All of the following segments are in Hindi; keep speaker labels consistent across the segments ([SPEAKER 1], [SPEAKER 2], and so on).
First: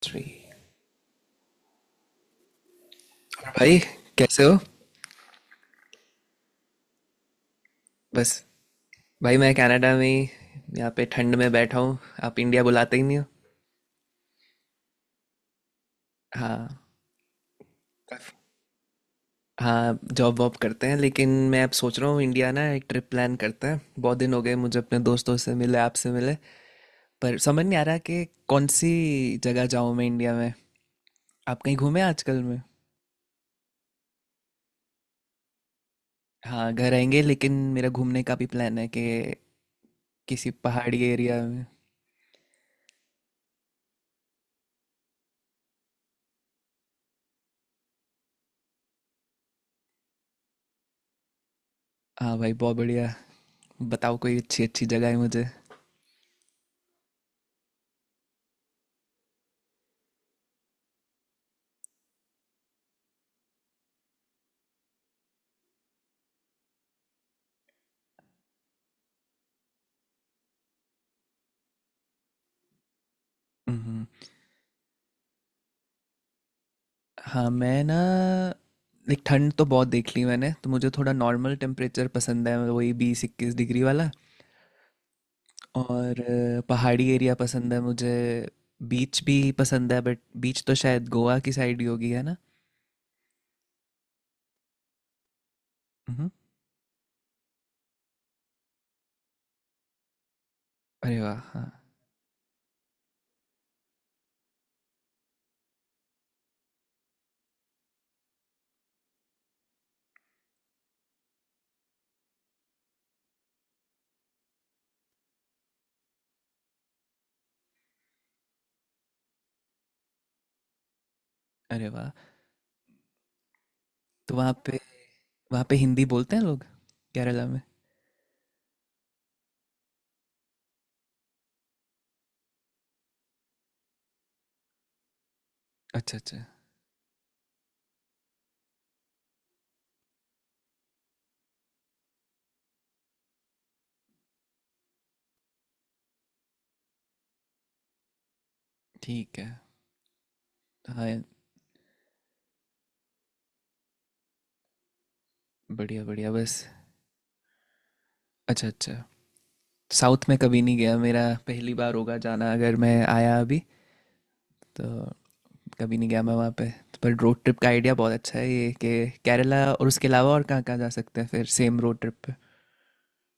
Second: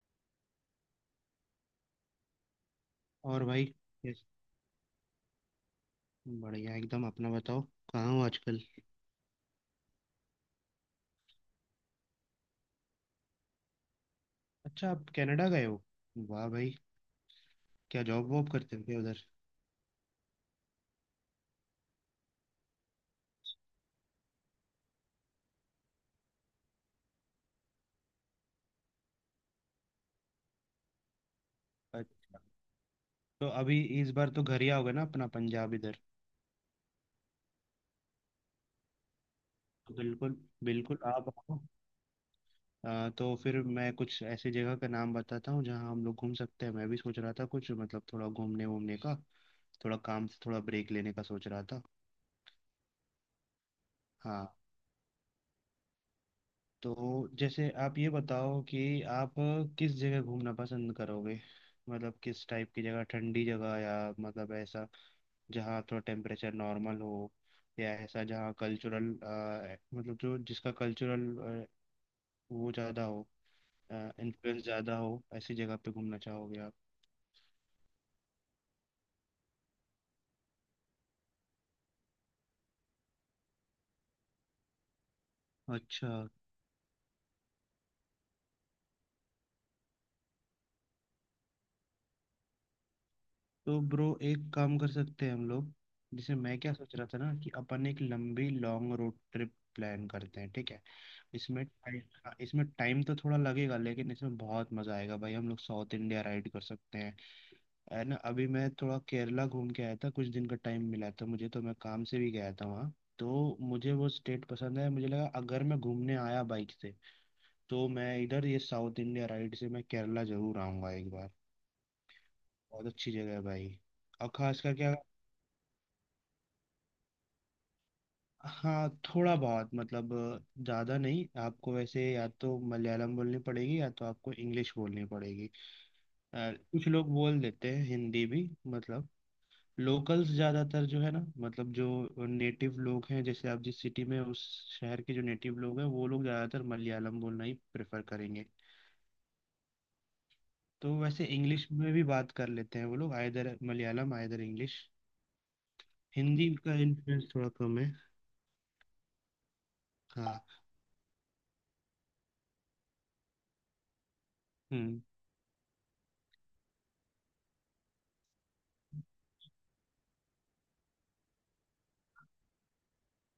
[SPEAKER 1] थ्री।
[SPEAKER 2] और
[SPEAKER 1] और
[SPEAKER 2] भाई।
[SPEAKER 1] भाई
[SPEAKER 2] यस।
[SPEAKER 1] कैसे हो।
[SPEAKER 2] बढ़िया एकदम अपना बताओ। कहाँ हो
[SPEAKER 1] बस
[SPEAKER 2] आजकल?
[SPEAKER 1] भाई मैं कनाडा में ही यहाँ पे ठंड में बैठा हूँ। आप इंडिया बुलाते ही नहीं हो।
[SPEAKER 2] अच्छा, आप कनाडा गए हो। वाह भाई।
[SPEAKER 1] हाँ।
[SPEAKER 2] क्या जॉब
[SPEAKER 1] काफ-
[SPEAKER 2] वॉब करते हो क्या उधर?
[SPEAKER 1] हाँ, जॉब वॉब करते हैं लेकिन मैं अब सोच रहा हूँ इंडिया ना एक ट्रिप प्लान करते हैं। बहुत दिन हो गए मुझे अपने दोस्तों से मिले, आपसे मिले। पर समझ नहीं आ रहा कि कौन सी जगह जाऊँ मैं इंडिया में। आप कहीं घूमे
[SPEAKER 2] अच्छा।
[SPEAKER 1] आजकल में?
[SPEAKER 2] तो अभी इस बार तो घर ही आओगे ना अपना पंजाब इधर?
[SPEAKER 1] हाँ, घर आएंगे लेकिन मेरा घूमने का भी प्लान है कि
[SPEAKER 2] बिल्कुल।
[SPEAKER 1] किसी
[SPEAKER 2] बिल्कुल
[SPEAKER 1] पहाड़ी
[SPEAKER 2] आप
[SPEAKER 1] एरिया
[SPEAKER 2] आओ।
[SPEAKER 1] में।
[SPEAKER 2] तो फिर मैं कुछ ऐसी जगह का नाम बताता हूँ जहाँ हम लोग घूम सकते हैं। मैं भी सोच रहा था कुछ मतलब थोड़ा घूमने वूमने का। थोड़ा काम से थोड़ा ब्रेक लेने का सोच रहा था।
[SPEAKER 1] हाँ भाई, बहुत बढ़िया। बताओ कोई
[SPEAKER 2] हाँ।
[SPEAKER 1] अच्छी अच्छी जगह है मुझे।
[SPEAKER 2] तो जैसे आप ये बताओ कि आप किस जगह घूमना पसंद करोगे? मतलब किस टाइप की जगह? ठंडी जगह या मतलब ऐसा जहाँ थोड़ा टेम्परेचर नॉर्मल हो, या ऐसा जहाँ कल्चरल मतलब जो जिसका कल्चरल वो ज़्यादा हो,
[SPEAKER 1] हम्म।
[SPEAKER 2] इन्फ्लुएंस ज़्यादा हो? ऐसी जगह पे घूमना चाहोगे आप?
[SPEAKER 1] हाँ, मैं ना लाइक ठंड तो बहुत देख ली मैंने, तो मुझे थोड़ा नॉर्मल टेम्परेचर पसंद है, वही 20-21 डिग्री वाला।
[SPEAKER 2] अच्छा।
[SPEAKER 1] और पहाड़ी एरिया पसंद है मुझे। बीच भी पसंद है बट बीच तो शायद गोवा की साइड ही होगी, है ना।
[SPEAKER 2] तो ब्रो एक काम कर सकते हैं हम लोग।
[SPEAKER 1] मम्हम।
[SPEAKER 2] जैसे मैं क्या सोच रहा था ना कि अपन एक लंबी लॉन्ग रोड ट्रिप प्लान करते हैं, ठीक है।
[SPEAKER 1] अरे वाह,
[SPEAKER 2] इसमें
[SPEAKER 1] हाँ।
[SPEAKER 2] टाइम इसमें टाइम तो थोड़ा लगेगा, लेकिन इसमें बहुत मजा आएगा भाई। हम लोग साउथ इंडिया राइड कर सकते हैं, है ना। अभी मैं थोड़ा केरला घूम के आया था, कुछ दिन का टाइम मिला था मुझे, तो मैं काम से भी गया था वहाँ। तो मुझे वो स्टेट पसंद है। मुझे लगा अगर मैं घूमने आया बाइक से, तो मैं इधर ये साउथ इंडिया राइड से मैं केरला जरूर आऊँगा एक बार।
[SPEAKER 1] अरे वाह,
[SPEAKER 2] बहुत अच्छी जगह है भाई। और
[SPEAKER 1] तो
[SPEAKER 2] खास करके अगर-
[SPEAKER 1] वहाँ पे हिंदी बोलते हैं लोग केरला में?
[SPEAKER 2] हाँ, थोड़ा बहुत मतलब, ज़्यादा नहीं। आपको वैसे या तो मलयालम बोलनी पड़ेगी या तो आपको इंग्लिश बोलनी पड़ेगी।
[SPEAKER 1] अच्छा अच्छा।
[SPEAKER 2] अ, कुछ लोग बोल देते हैं हिंदी भी। मतलब लोकल्स ज़्यादातर जो है ना, मतलब जो नेटिव लोग हैं जैसे आप जिस सिटी में, उस शहर के जो नेटिव लोग हैं वो लोग ज़्यादातर मलयालम बोलना ही प्रेफर करेंगे।
[SPEAKER 1] ठीक है।
[SPEAKER 2] तो
[SPEAKER 1] हाँ,
[SPEAKER 2] वैसे इंग्लिश में भी बात कर लेते हैं वो लोग। Either Malayalam either English.
[SPEAKER 1] बढ़िया बढ़िया
[SPEAKER 2] हिंदी
[SPEAKER 1] बस।
[SPEAKER 2] का इन्फ्लुएंस थोड़ा कम है।
[SPEAKER 1] अच्छा अच्छा, साउथ में
[SPEAKER 2] हाँ।
[SPEAKER 1] कभी नहीं गया। मेरा पहली बार होगा जाना अगर मैं आया अभी तो।
[SPEAKER 2] हम्म।
[SPEAKER 1] कभी नहीं गया मैं वहाँ पे। पर रोड ट्रिप का आइडिया बहुत अच्छा है, ये कि केरला और उसके अलावा और कहाँ कहाँ जा सकते हैं फिर सेम रोड ट्रिप पे।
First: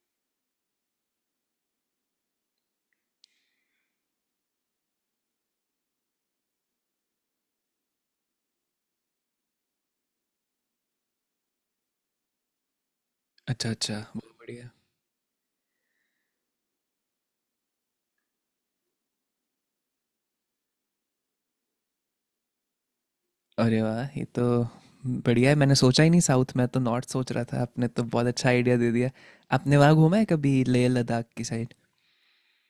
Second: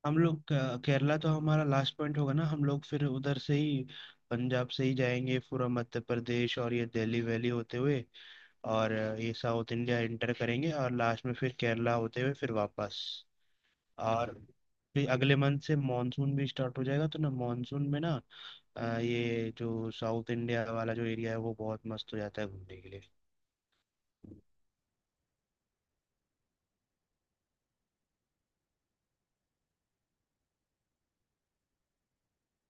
[SPEAKER 2] हम लोग केरला तो हमारा लास्ट पॉइंट होगा ना। हम लोग फिर उधर से ही पंजाब से ही जाएंगे, पूरा मध्य प्रदेश और ये दिल्ली वैली होते हुए और ये साउथ इंडिया एंटर करेंगे और लास्ट में फिर केरला होते हुए फिर वापस।
[SPEAKER 1] अच्छा अच्छा, बहुत
[SPEAKER 2] और
[SPEAKER 1] बढ़िया।
[SPEAKER 2] फिर अगले मंथ से मॉनसून भी स्टार्ट हो जाएगा, तो ना मॉनसून में ना ये जो साउथ इंडिया वाला जो एरिया है वो बहुत मस्त हो जाता है घूमने के लिए।
[SPEAKER 1] अरे वाह ये तो बढ़िया है। मैंने सोचा ही नहीं साउथ में, तो नॉर्थ सोच रहा था। आपने तो बहुत अच्छा आइडिया दे दिया। आपने वहाँ घूमा है कभी लेह लद्दाख की साइड?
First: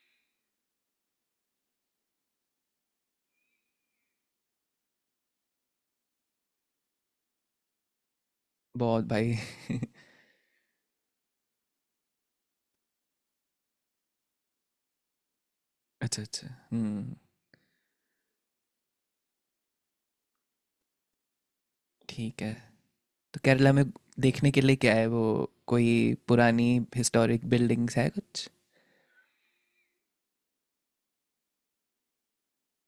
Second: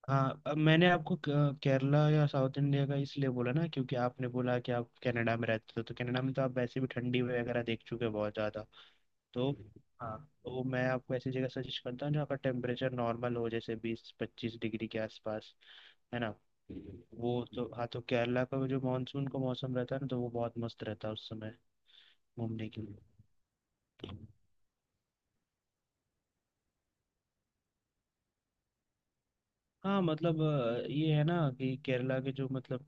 [SPEAKER 2] हाँ, अब मैंने आपको केरला या साउथ इंडिया का इसलिए बोला ना क्योंकि आपने बोला कि आप कनाडा में रहते हो, तो कनाडा में तो आप वैसे भी ठंडी वगैरह देख चुके हो बहुत ज़्यादा।
[SPEAKER 1] बहुत भाई।
[SPEAKER 2] तो हाँ। तो मैं आपको ऐसी जगह सजेस्ट करता हूँ जहाँ का टेम्परेचर नॉर्मल हो जैसे 20-25 डिग्री के आसपास। है
[SPEAKER 1] अच्छा
[SPEAKER 2] ना।
[SPEAKER 1] अच्छा। हम्म।
[SPEAKER 2] वो तो हाँ, तो केरला का जो मानसून का मौसम रहता है ना, तो वो बहुत मस्त रहता है उस समय
[SPEAKER 1] ठीक है।
[SPEAKER 2] घूमने के लिए।
[SPEAKER 1] तो केरला में देखने के लिए क्या है, वो कोई पुरानी हिस्टोरिक बिल्डिंग्स है कुछ?
[SPEAKER 2] हाँ मतलब ये है ना कि केरला के जो मतलब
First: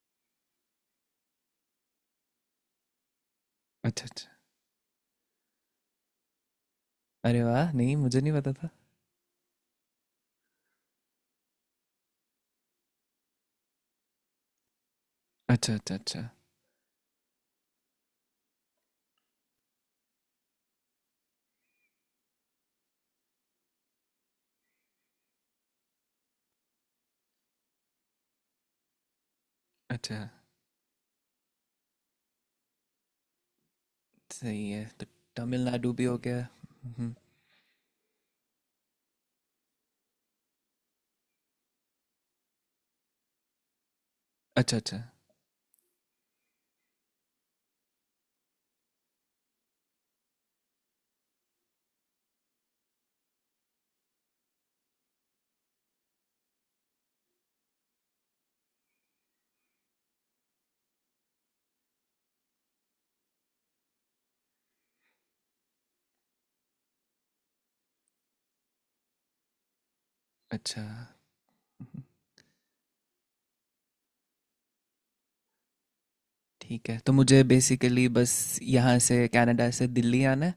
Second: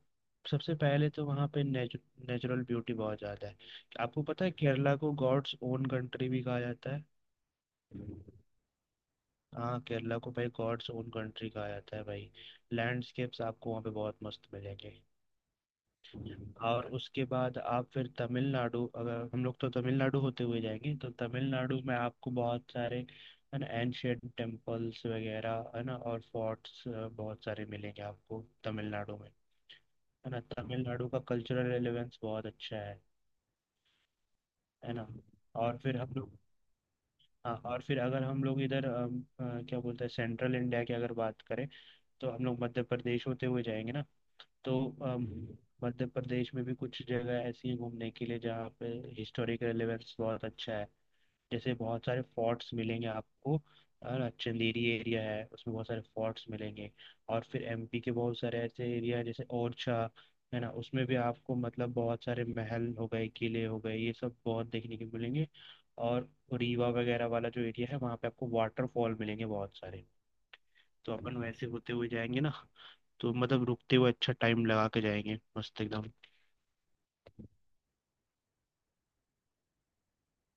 [SPEAKER 2] सबसे पहले तो वहाँ पे नेचुरल ब्यूटी बहुत ज़्यादा है।
[SPEAKER 1] अच्छा
[SPEAKER 2] आपको
[SPEAKER 1] अच्छा।
[SPEAKER 2] पता है केरला को गॉड्स ओन कंट्री भी कहा जाता है।
[SPEAKER 1] अरे वाह, नहीं मुझे नहीं पता था।
[SPEAKER 2] हाँ केरला को भाई गॉड्स ओन कंट्री कहा जाता है भाई। लैंडस्केप्स आपको वहाँ पे बहुत मस्त मिलेंगे।
[SPEAKER 1] अच्छा अच्छा अच्छा।
[SPEAKER 2] और उसके बाद आप फिर तमिलनाडु, अगर हम लोग तो तमिलनाडु होते हुए जाएंगे तो तमिलनाडु में आपको बहुत सारे, है ना, एंशियंट टेम्पल्स वगैरह, है ना, और फोर्ट्स बहुत सारे मिलेंगे आपको तमिलनाडु में।
[SPEAKER 1] अच्छा,
[SPEAKER 2] है ना, तमिलनाडु का कल्चरल रेलेवेंस बहुत अच्छा है।
[SPEAKER 1] सही है।
[SPEAKER 2] है
[SPEAKER 1] तो
[SPEAKER 2] ना। और
[SPEAKER 1] तमिलनाडु
[SPEAKER 2] फिर
[SPEAKER 1] भी
[SPEAKER 2] हम
[SPEAKER 1] हो
[SPEAKER 2] लोग,
[SPEAKER 1] गया। हम्म।
[SPEAKER 2] हाँ, और फिर अगर हम लोग इधर क्या बोलते हैं सेंट्रल इंडिया की अगर बात करें, तो हम लोग मध्य प्रदेश होते हुए जाएंगे ना। तो
[SPEAKER 1] अच्छा अच्छा
[SPEAKER 2] अम, मध्य प्रदेश में भी कुछ जगह ऐसी हैं घूमने के लिए जहाँ पे हिस्टोरिक रेलेवेंस बहुत अच्छा है। जैसे बहुत सारे फोर्ट्स मिलेंगे आपको, है ना। चंदेरी एरिया है उसमें बहुत सारे फोर्ट्स मिलेंगे। और फिर एमपी के बहुत सारे ऐसे एरिया हैं जैसे ओरछा, है ना। उसमें भी आपको मतलब बहुत सारे महल हो गए, किले हो गए, ये सब बहुत देखने के मिलेंगे। और रीवा वगैरह वाला जो एरिया है, वहाँ पे आपको वाटरफॉल मिलेंगे बहुत सारे।
[SPEAKER 1] अच्छा।
[SPEAKER 2] तो अपन वैसे होते हुए जाएंगे ना, तो मतलब रुकते हुए अच्छा टाइम लगा के जाएंगे, मस्त एकदम।
[SPEAKER 1] ठीक है तो मुझे बेसिकली बस यहाँ से, कनाडा से दिल्ली आना है,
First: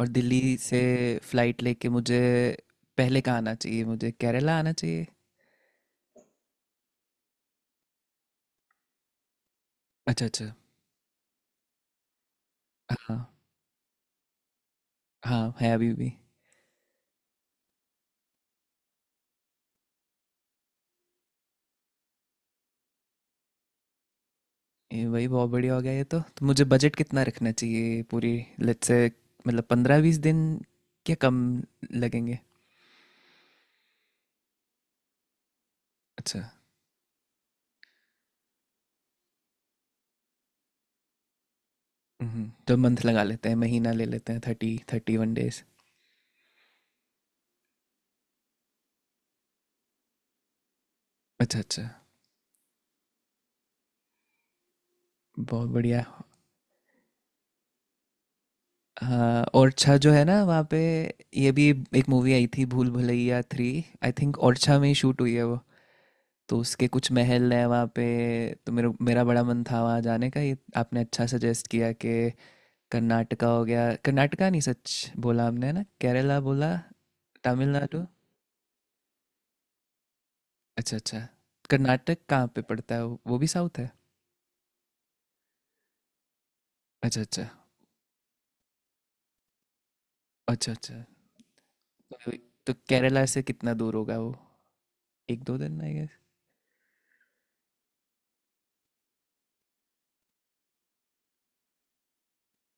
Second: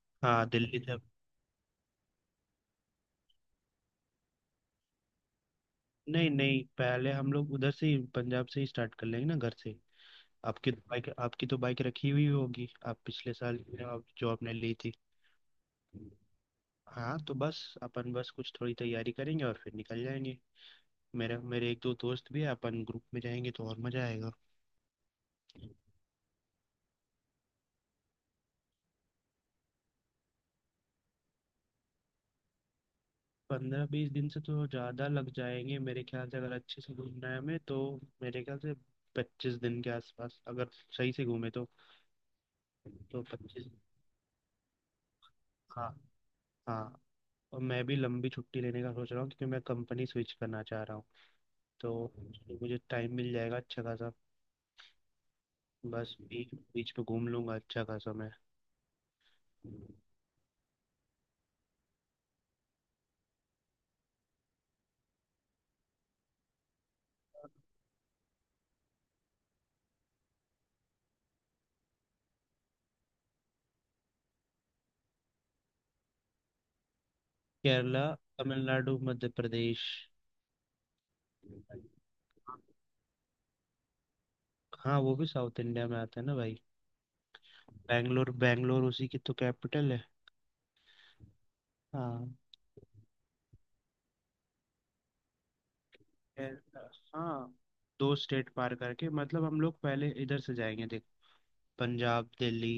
[SPEAKER 1] और
[SPEAKER 2] हाँ
[SPEAKER 1] दिल्ली
[SPEAKER 2] दिल्ली
[SPEAKER 1] से
[SPEAKER 2] से।
[SPEAKER 1] फ्लाइट लेके मुझे पहले कहाँ आना चाहिए, मुझे केरला आना चाहिए?
[SPEAKER 2] नहीं नहीं, पहले हम लोग उधर से ही पंजाब से ही स्टार्ट कर लेंगे ना घर से।
[SPEAKER 1] अच्छा अच्छा।
[SPEAKER 2] आपकी तो बाइक रखी हुई होगी, आप
[SPEAKER 1] हाँ।
[SPEAKER 2] पिछले साल जो आपने ली थी।
[SPEAKER 1] हाँ है अभी भी।
[SPEAKER 2] हाँ, तो बस अपन बस कुछ थोड़ी तैयारी करेंगे और फिर निकल जाएंगे। मेरे मेरे एक दो दोस्त भी है, अपन ग्रुप में जाएंगे तो और मज़ा आएगा।
[SPEAKER 1] ये भाई बहुत बढ़िया हो गया ये तो। तो मुझे बजट कितना रखना चाहिए पूरी, लेट्स से मतलब 15-20 दिन क्या कम लगेंगे?
[SPEAKER 2] 15-20 दिन से तो ज़्यादा लग जाएंगे मेरे ख्याल से,
[SPEAKER 1] अच्छा।
[SPEAKER 2] अगर अच्छे से घूमना है हमें तो। मेरे ख्याल से 25 दिन के आसपास अगर सही से घूमे तो।
[SPEAKER 1] हम्म, तो मंथ लगा
[SPEAKER 2] तो
[SPEAKER 1] लेते हैं,
[SPEAKER 2] 25।
[SPEAKER 1] महीना ले लेते हैं, 30-31।
[SPEAKER 2] हाँ। हाँ। और मैं भी लंबी छुट्टी लेने का सोच रहा हूँ क्योंकि मैं कंपनी स्विच करना चाह रहा हूँ।
[SPEAKER 1] अच्छा अच्छा,
[SPEAKER 2] तो मुझे टाइम मिल जाएगा अच्छा खासा।
[SPEAKER 1] बहुत बढ़िया।
[SPEAKER 2] बस बीच बीच पे घूम लूंगा अच्छा खासा मैं।
[SPEAKER 1] हाँ, ओरछा जो है ना वहाँ पे ये भी एक मूवी आई थी, भूल भुलैया 3, आई थिंक ओरछा में ही शूट हुई है वो। तो उसके कुछ महल हैं वहाँ पे। तो मेरा मेरा बड़ा मन था वहाँ जाने का। ये आपने अच्छा सजेस्ट किया कि कर्नाटका हो गया, कर्नाटका नहीं सच बोला हमने, है ना, केरला बोला,
[SPEAKER 2] केरला,
[SPEAKER 1] तमिलनाडु।
[SPEAKER 2] तमिलनाडु, मध्य प्रदेश।
[SPEAKER 1] अच्छा अच्छा। कर्नाटक कहाँ पे पड़ता है वो भी साउथ है?
[SPEAKER 2] हाँ वो भी साउथ इंडिया में आता है ना भाई।
[SPEAKER 1] अच्छा अच्छा
[SPEAKER 2] बैंगलोर, बैंगलोर उसी की तो कैपिटल है।
[SPEAKER 1] अच्छा। अच्छा तो,
[SPEAKER 2] हाँ।
[SPEAKER 1] तो केरला से कितना दूर होगा वो, 1-2 दिन आई गेस?
[SPEAKER 2] केरला, हाँ। दो स्टेट पार करके मतलब हम लोग पहले इधर से जाएंगे, पंजाब, दिल्ली,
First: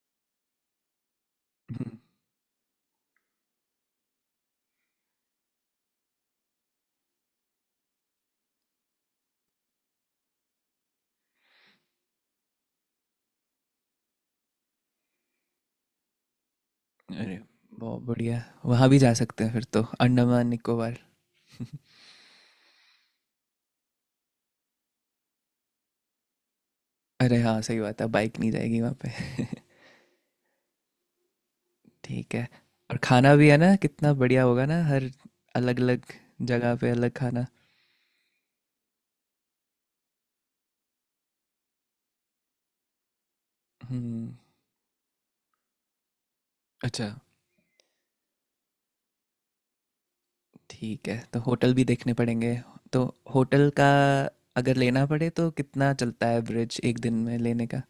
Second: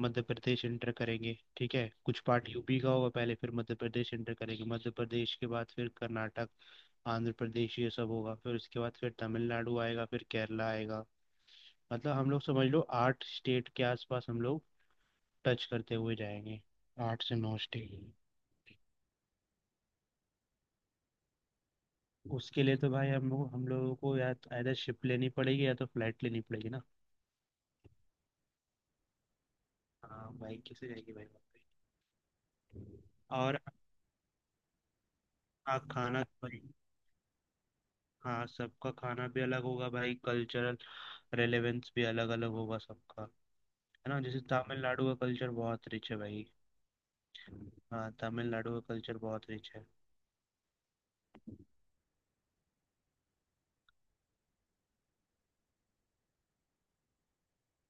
[SPEAKER 2] मध्य प्रदेश इंटर करेंगे, ठीक है। कुछ पार्ट यूपी का होगा पहले, फिर मध्य प्रदेश इंटर करेंगे। मध्य प्रदेश के बाद फिर कर्नाटक, आंध्र प्रदेश, ये सब होगा, फिर उसके बाद फिर तमिलनाडु आएगा, फिर केरला आएगा। मतलब हम लोग समझ लो आठ स्टेट के आसपास हम लोग टच करते हुए जाएंगे। आठ से
[SPEAKER 1] अरे
[SPEAKER 2] नौ स्टेट।
[SPEAKER 1] बहुत बढ़िया, वहाँ भी जा सकते हैं फिर तो, अंडमान निकोबार।
[SPEAKER 2] उसके लिए तो भाई हम लोगों को या तो either शिप लेनी पड़ेगी या तो फ्लाइट लेनी पड़ेगी ना।
[SPEAKER 1] अरे हाँ सही बात है, बाइक नहीं जाएगी वहाँ पे।
[SPEAKER 2] हाँ बाइक कैसे जाएगी भाई वहाँ पे?
[SPEAKER 1] ठीक है। और खाना भी है
[SPEAKER 2] और
[SPEAKER 1] ना, कितना बढ़िया होगा ना हर
[SPEAKER 2] हाँ,
[SPEAKER 1] अलग अलग
[SPEAKER 2] खाना भाई।
[SPEAKER 1] जगह पे अलग खाना।
[SPEAKER 2] हाँ, सबका खाना भी अलग होगा भाई। कल्चरल रेलेवेंस भी अलग अलग होगा सबका, है ना।
[SPEAKER 1] हम्म।
[SPEAKER 2] जैसे तमिलनाडु का कल्चर बहुत रिच है भाई।
[SPEAKER 1] अच्छा।
[SPEAKER 2] हाँ तमिलनाडु का कल्चर बहुत रिच है।
[SPEAKER 1] ठीक है, तो होटल भी देखने पड़ेंगे। तो होटल का अगर लेना पड़े तो कितना चलता है एवरेज एक दिन में लेने का?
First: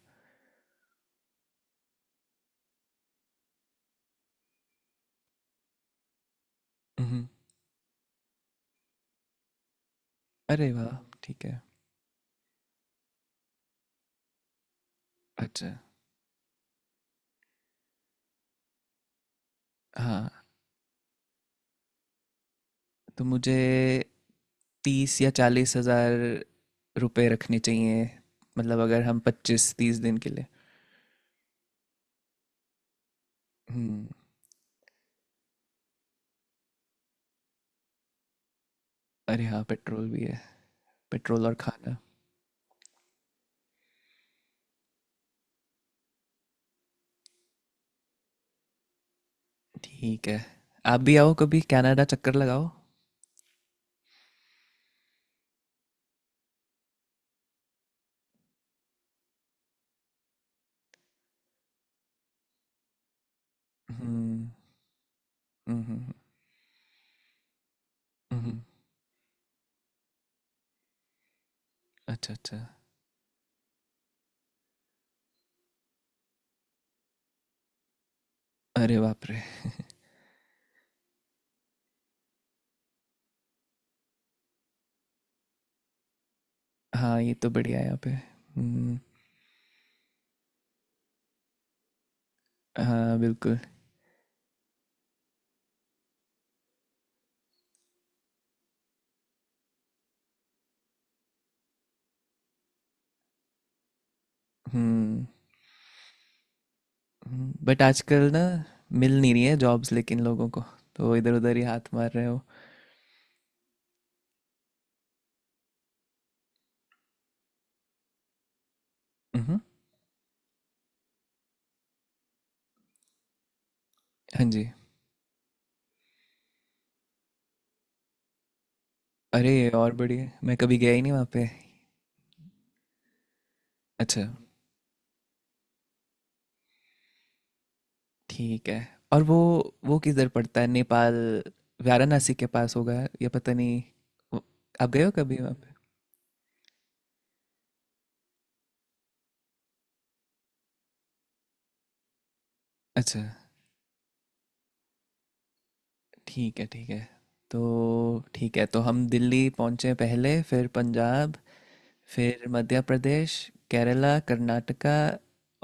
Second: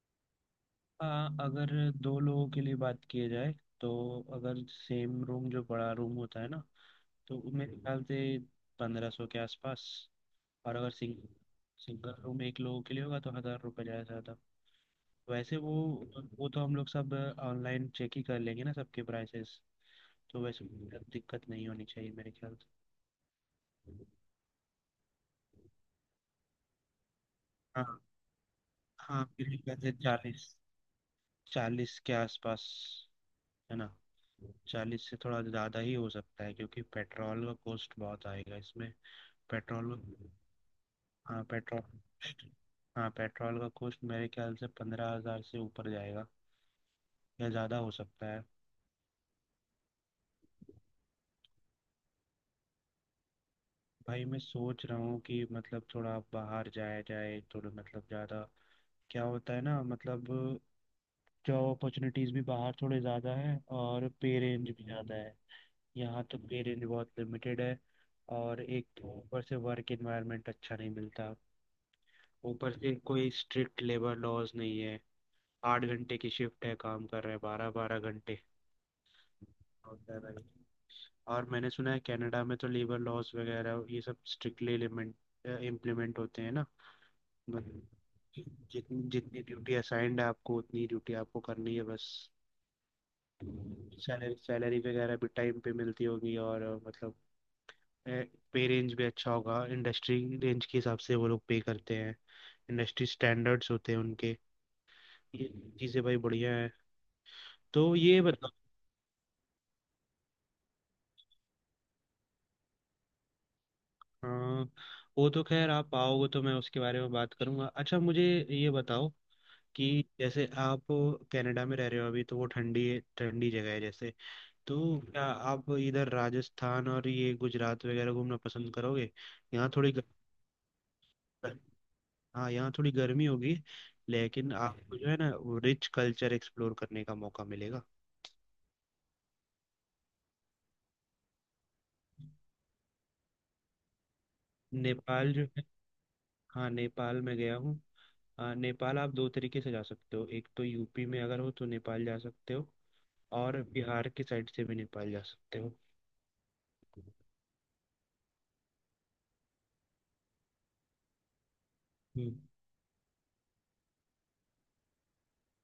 [SPEAKER 2] हाँ, अगर दो लोगों के लिए बात किया जाए, तो अगर सेम रूम, जो बड़ा रूम होता है ना,
[SPEAKER 1] हम्म।
[SPEAKER 2] तो मेरे ख्याल से 1500 के आसपास।
[SPEAKER 1] अरे
[SPEAKER 2] और अगर
[SPEAKER 1] वाह। ठीक है।
[SPEAKER 2] सिंगल रूम एक लोगों के लिए होगा तो 1,000 रुपये ज़्यादा से ज़्यादा। वैसे
[SPEAKER 1] अच्छा।
[SPEAKER 2] वो तो हम लोग सब ऑनलाइन चेक ही कर लेंगे ना सबके प्राइसेस। तो
[SPEAKER 1] हाँ,
[SPEAKER 2] वैसे दिक्कत नहीं होनी चाहिए मेरे ख्याल से।
[SPEAKER 1] तो मुझे 30 या 40 हज़ार रुपए रखने
[SPEAKER 2] हाँ।
[SPEAKER 1] चाहिए, मतलब अगर हम
[SPEAKER 2] हाँ मेरे
[SPEAKER 1] पच्चीस
[SPEAKER 2] ख्याल से
[SPEAKER 1] तीस दिन के लिए।
[SPEAKER 2] चालीस चालीस के आसपास। है ना।
[SPEAKER 1] हम्म।
[SPEAKER 2] 40 से थोड़ा ज़्यादा ही हो सकता है क्योंकि पेट्रोल का कॉस्ट बहुत आएगा इसमें।
[SPEAKER 1] अरे हाँ,
[SPEAKER 2] पेट्रोल।
[SPEAKER 1] पेट्रोल भी है।
[SPEAKER 2] हाँ
[SPEAKER 1] पेट्रोल और
[SPEAKER 2] पेट्रोल।
[SPEAKER 1] खाना।
[SPEAKER 2] हाँ पेट्रोल का कॉस्ट मेरे ख्याल से 15,000 से ऊपर जाएगा या ज़्यादा हो सकता है।
[SPEAKER 1] ठीक है। आप भी आओ कभी, कनाडा चक्कर लगाओ।
[SPEAKER 2] भाई मैं सोच रहा हूँ कि मतलब थोड़ा बाहर जाया जाए थोड़ा मतलब ज़्यादा। क्या होता है ना मतलब जॉब अपॉर्चुनिटीज़ भी बाहर थोड़े ज़्यादा है और पे
[SPEAKER 1] हम्म।
[SPEAKER 2] रेंज भी ज़्यादा है।
[SPEAKER 1] हम्म हम्म,
[SPEAKER 2] यहाँ तो पे रेंज बहुत लिमिटेड है।
[SPEAKER 1] हम्म, हम्म।
[SPEAKER 2] और एक तो ऊपर से वर्क एनवायरनमेंट अच्छा नहीं मिलता।
[SPEAKER 1] अच्छा अच्छा।
[SPEAKER 2] ऊपर से कोई स्ट्रिक्ट लेबर लॉज नहीं है। 8 घंटे की शिफ्ट है, काम कर रहे हैं 12-12 घंटे।
[SPEAKER 1] अरे बाप रे।
[SPEAKER 2] होता है भाई। और मैंने सुना है कनाडा में तो लेबर लॉज वगैरह ये सब स्ट्रिक्टली इम्प्लीमेंट होते हैं ना।
[SPEAKER 1] हाँ ये तो बढ़िया है यहाँ पे।
[SPEAKER 2] मतलब
[SPEAKER 1] हम्म।
[SPEAKER 2] जितनी जितनी ड्यूटी असाइंड है आपको उतनी ड्यूटी आपको करनी है बस।
[SPEAKER 1] हाँ बिल्कुल।
[SPEAKER 2] सैलरी सैलरी वगैरह भी टाइम पे मिलती होगी और मतलब पे रेंज भी अच्छा होगा। इंडस्ट्री रेंज के हिसाब से वो लोग पे करते हैं। इंडस्ट्री स्टैंडर्ड्स होते हैं उनके।
[SPEAKER 1] हम्म।
[SPEAKER 2] ये चीज़ें भाई बढ़िया है।
[SPEAKER 1] बट
[SPEAKER 2] तो ये
[SPEAKER 1] आजकल ना
[SPEAKER 2] बताओ।
[SPEAKER 1] मिल नहीं रही है जॉब्स लेकिन लोगों को। तो इधर उधर ही हाथ मार रहे हो।
[SPEAKER 2] हाँ वो तो खैर आप आओगे तो मैं उसके बारे में बात करूंगा। अच्छा मुझे ये बताओ
[SPEAKER 1] हम्म।
[SPEAKER 2] कि जैसे आप कनाडा में रह रहे हो अभी, तो वो ठंडी ठंडी जगह है जैसे।
[SPEAKER 1] हाँ जी।
[SPEAKER 2] तो क्या आप इधर राजस्थान और ये गुजरात वगैरह घूमना पसंद करोगे? यहाँ
[SPEAKER 1] अरे
[SPEAKER 2] थोड़ी,
[SPEAKER 1] और बढ़िया, मैं कभी गया ही नहीं वहाँ पे।
[SPEAKER 2] हाँ, यहाँ थोड़ी गर्मी होगी,
[SPEAKER 1] अच्छा।
[SPEAKER 2] लेकिन आपको जो है ना वो रिच कल्चर एक्सप्लोर करने का मौका मिलेगा।
[SPEAKER 1] ठीक है। और वो किधर पड़ता है नेपाल, वाराणसी के पास होगा या पता नहीं। वो- आप गए हो
[SPEAKER 2] नेपाल
[SPEAKER 1] कभी
[SPEAKER 2] जो
[SPEAKER 1] वहाँ
[SPEAKER 2] है,
[SPEAKER 1] पे?
[SPEAKER 2] हाँ, नेपाल में गया हूँ। नेपाल आप दो तरीके से जा सकते हो, एक तो यूपी में अगर हो तो नेपाल जा सकते हो
[SPEAKER 1] अच्छा।
[SPEAKER 2] और बिहार की साइड से भी नेपाल जा सकते हो।
[SPEAKER 1] ठीक है ठीक है। तो ठीक है, तो हम दिल्ली पहुँचे पहले, फिर पंजाब,
[SPEAKER 2] हम्म,
[SPEAKER 1] फिर मध्य प्रदेश, केरला, कर्नाटका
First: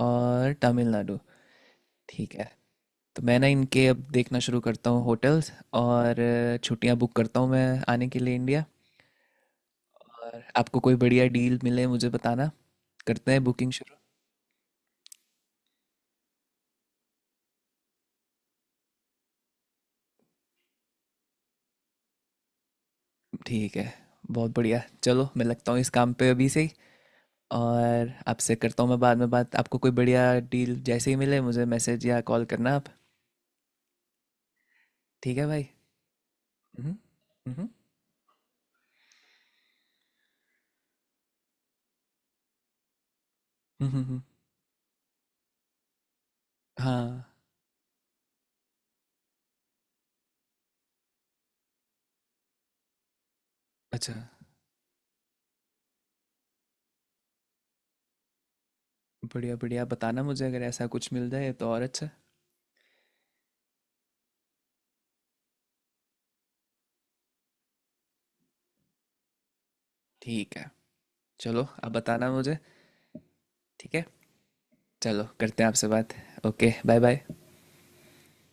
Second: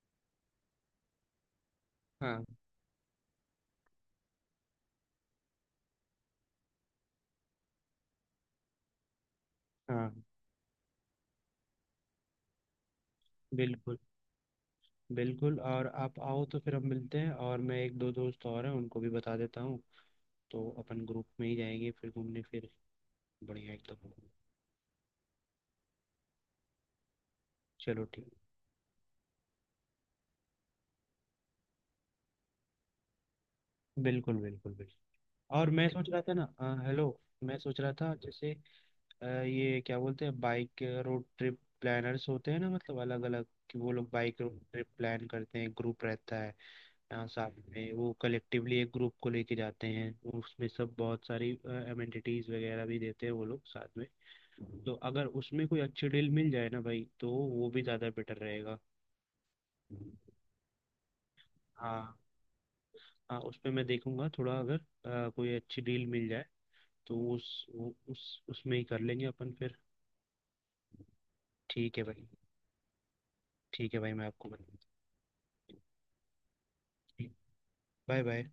[SPEAKER 1] और तमिलनाडु। ठीक
[SPEAKER 2] हाँ।
[SPEAKER 1] है। तो मैं ना इनके अब देखना शुरू करता हूँ होटल्स, और छुट्टियाँ बुक करता हूँ मैं आने के लिए इंडिया।
[SPEAKER 2] हाँ।
[SPEAKER 1] और आपको कोई बढ़िया डील मिले मुझे बताना, करते हैं बुकिंग।
[SPEAKER 2] बिल्कुल बिल्कुल। और आप आओ तो फिर हम मिलते हैं और मैं एक दो दोस्त और हैं उनको भी बता देता हूँ, तो अपन ग्रुप में ही जाएंगे फिर घूमने फिर। बढ़िया
[SPEAKER 1] ठीक है।
[SPEAKER 2] एकदम।
[SPEAKER 1] बहुत बढ़िया, चलो मैं लगता हूँ इस काम पे अभी से ही।
[SPEAKER 2] चलो
[SPEAKER 1] और
[SPEAKER 2] ठीक।
[SPEAKER 1] आपसे करता हूँ मैं बाद में बात। आपको कोई बढ़िया डील जैसे ही मिले मुझे मैसेज या कॉल करना आप।
[SPEAKER 2] बिल्कुल बिल्कुल बिल्कुल।
[SPEAKER 1] ठीक है भाई।
[SPEAKER 2] और मैं सोच रहा था ना
[SPEAKER 1] हम्म
[SPEAKER 2] हेलो मैं
[SPEAKER 1] हम्म
[SPEAKER 2] सोच रहा था जैसे ये क्या बोलते हैं, बाइक रोड ट्रिप प्लानर्स होते हैं ना, मतलब अलग अलग कि
[SPEAKER 1] हम्म
[SPEAKER 2] वो
[SPEAKER 1] हम्म,
[SPEAKER 2] लोग
[SPEAKER 1] हम्म।
[SPEAKER 2] बाइक रोड ट्रिप प्लान करते हैं, ग्रुप रहता है,
[SPEAKER 1] हाँ।
[SPEAKER 2] साथ में वो कलेक्टिवली एक ग्रुप को लेके जाते हैं। उसमें सब बहुत सारी अमेनिटीज वगैरह भी देते हैं वो लोग साथ में।
[SPEAKER 1] अच्छा।
[SPEAKER 2] तो अगर उसमें कोई अच्छी डील मिल जाए ना भाई तो वो भी ज़्यादा बेटर रहेगा।
[SPEAKER 1] बढ़िया बढ़िया, बताना मुझे अगर ऐसा कुछ मिल जाए तो और अच्छा।
[SPEAKER 2] हाँ। हाँ उस पर मैं देखूंगा थोड़ा, अगर कोई अच्छी डील मिल जाए तो उस वो- उस उसमें ही कर लेंगे अपन फिर।
[SPEAKER 1] ठीक है। चलो, आप
[SPEAKER 2] ठीक है भाई।
[SPEAKER 1] बताना मुझे। ठीक
[SPEAKER 2] ठीक है
[SPEAKER 1] है,
[SPEAKER 2] भाई मैं आपको बताऊँ।
[SPEAKER 1] चलो करते हैं आपसे बात। Okay, bye bye.
[SPEAKER 2] Bye bye.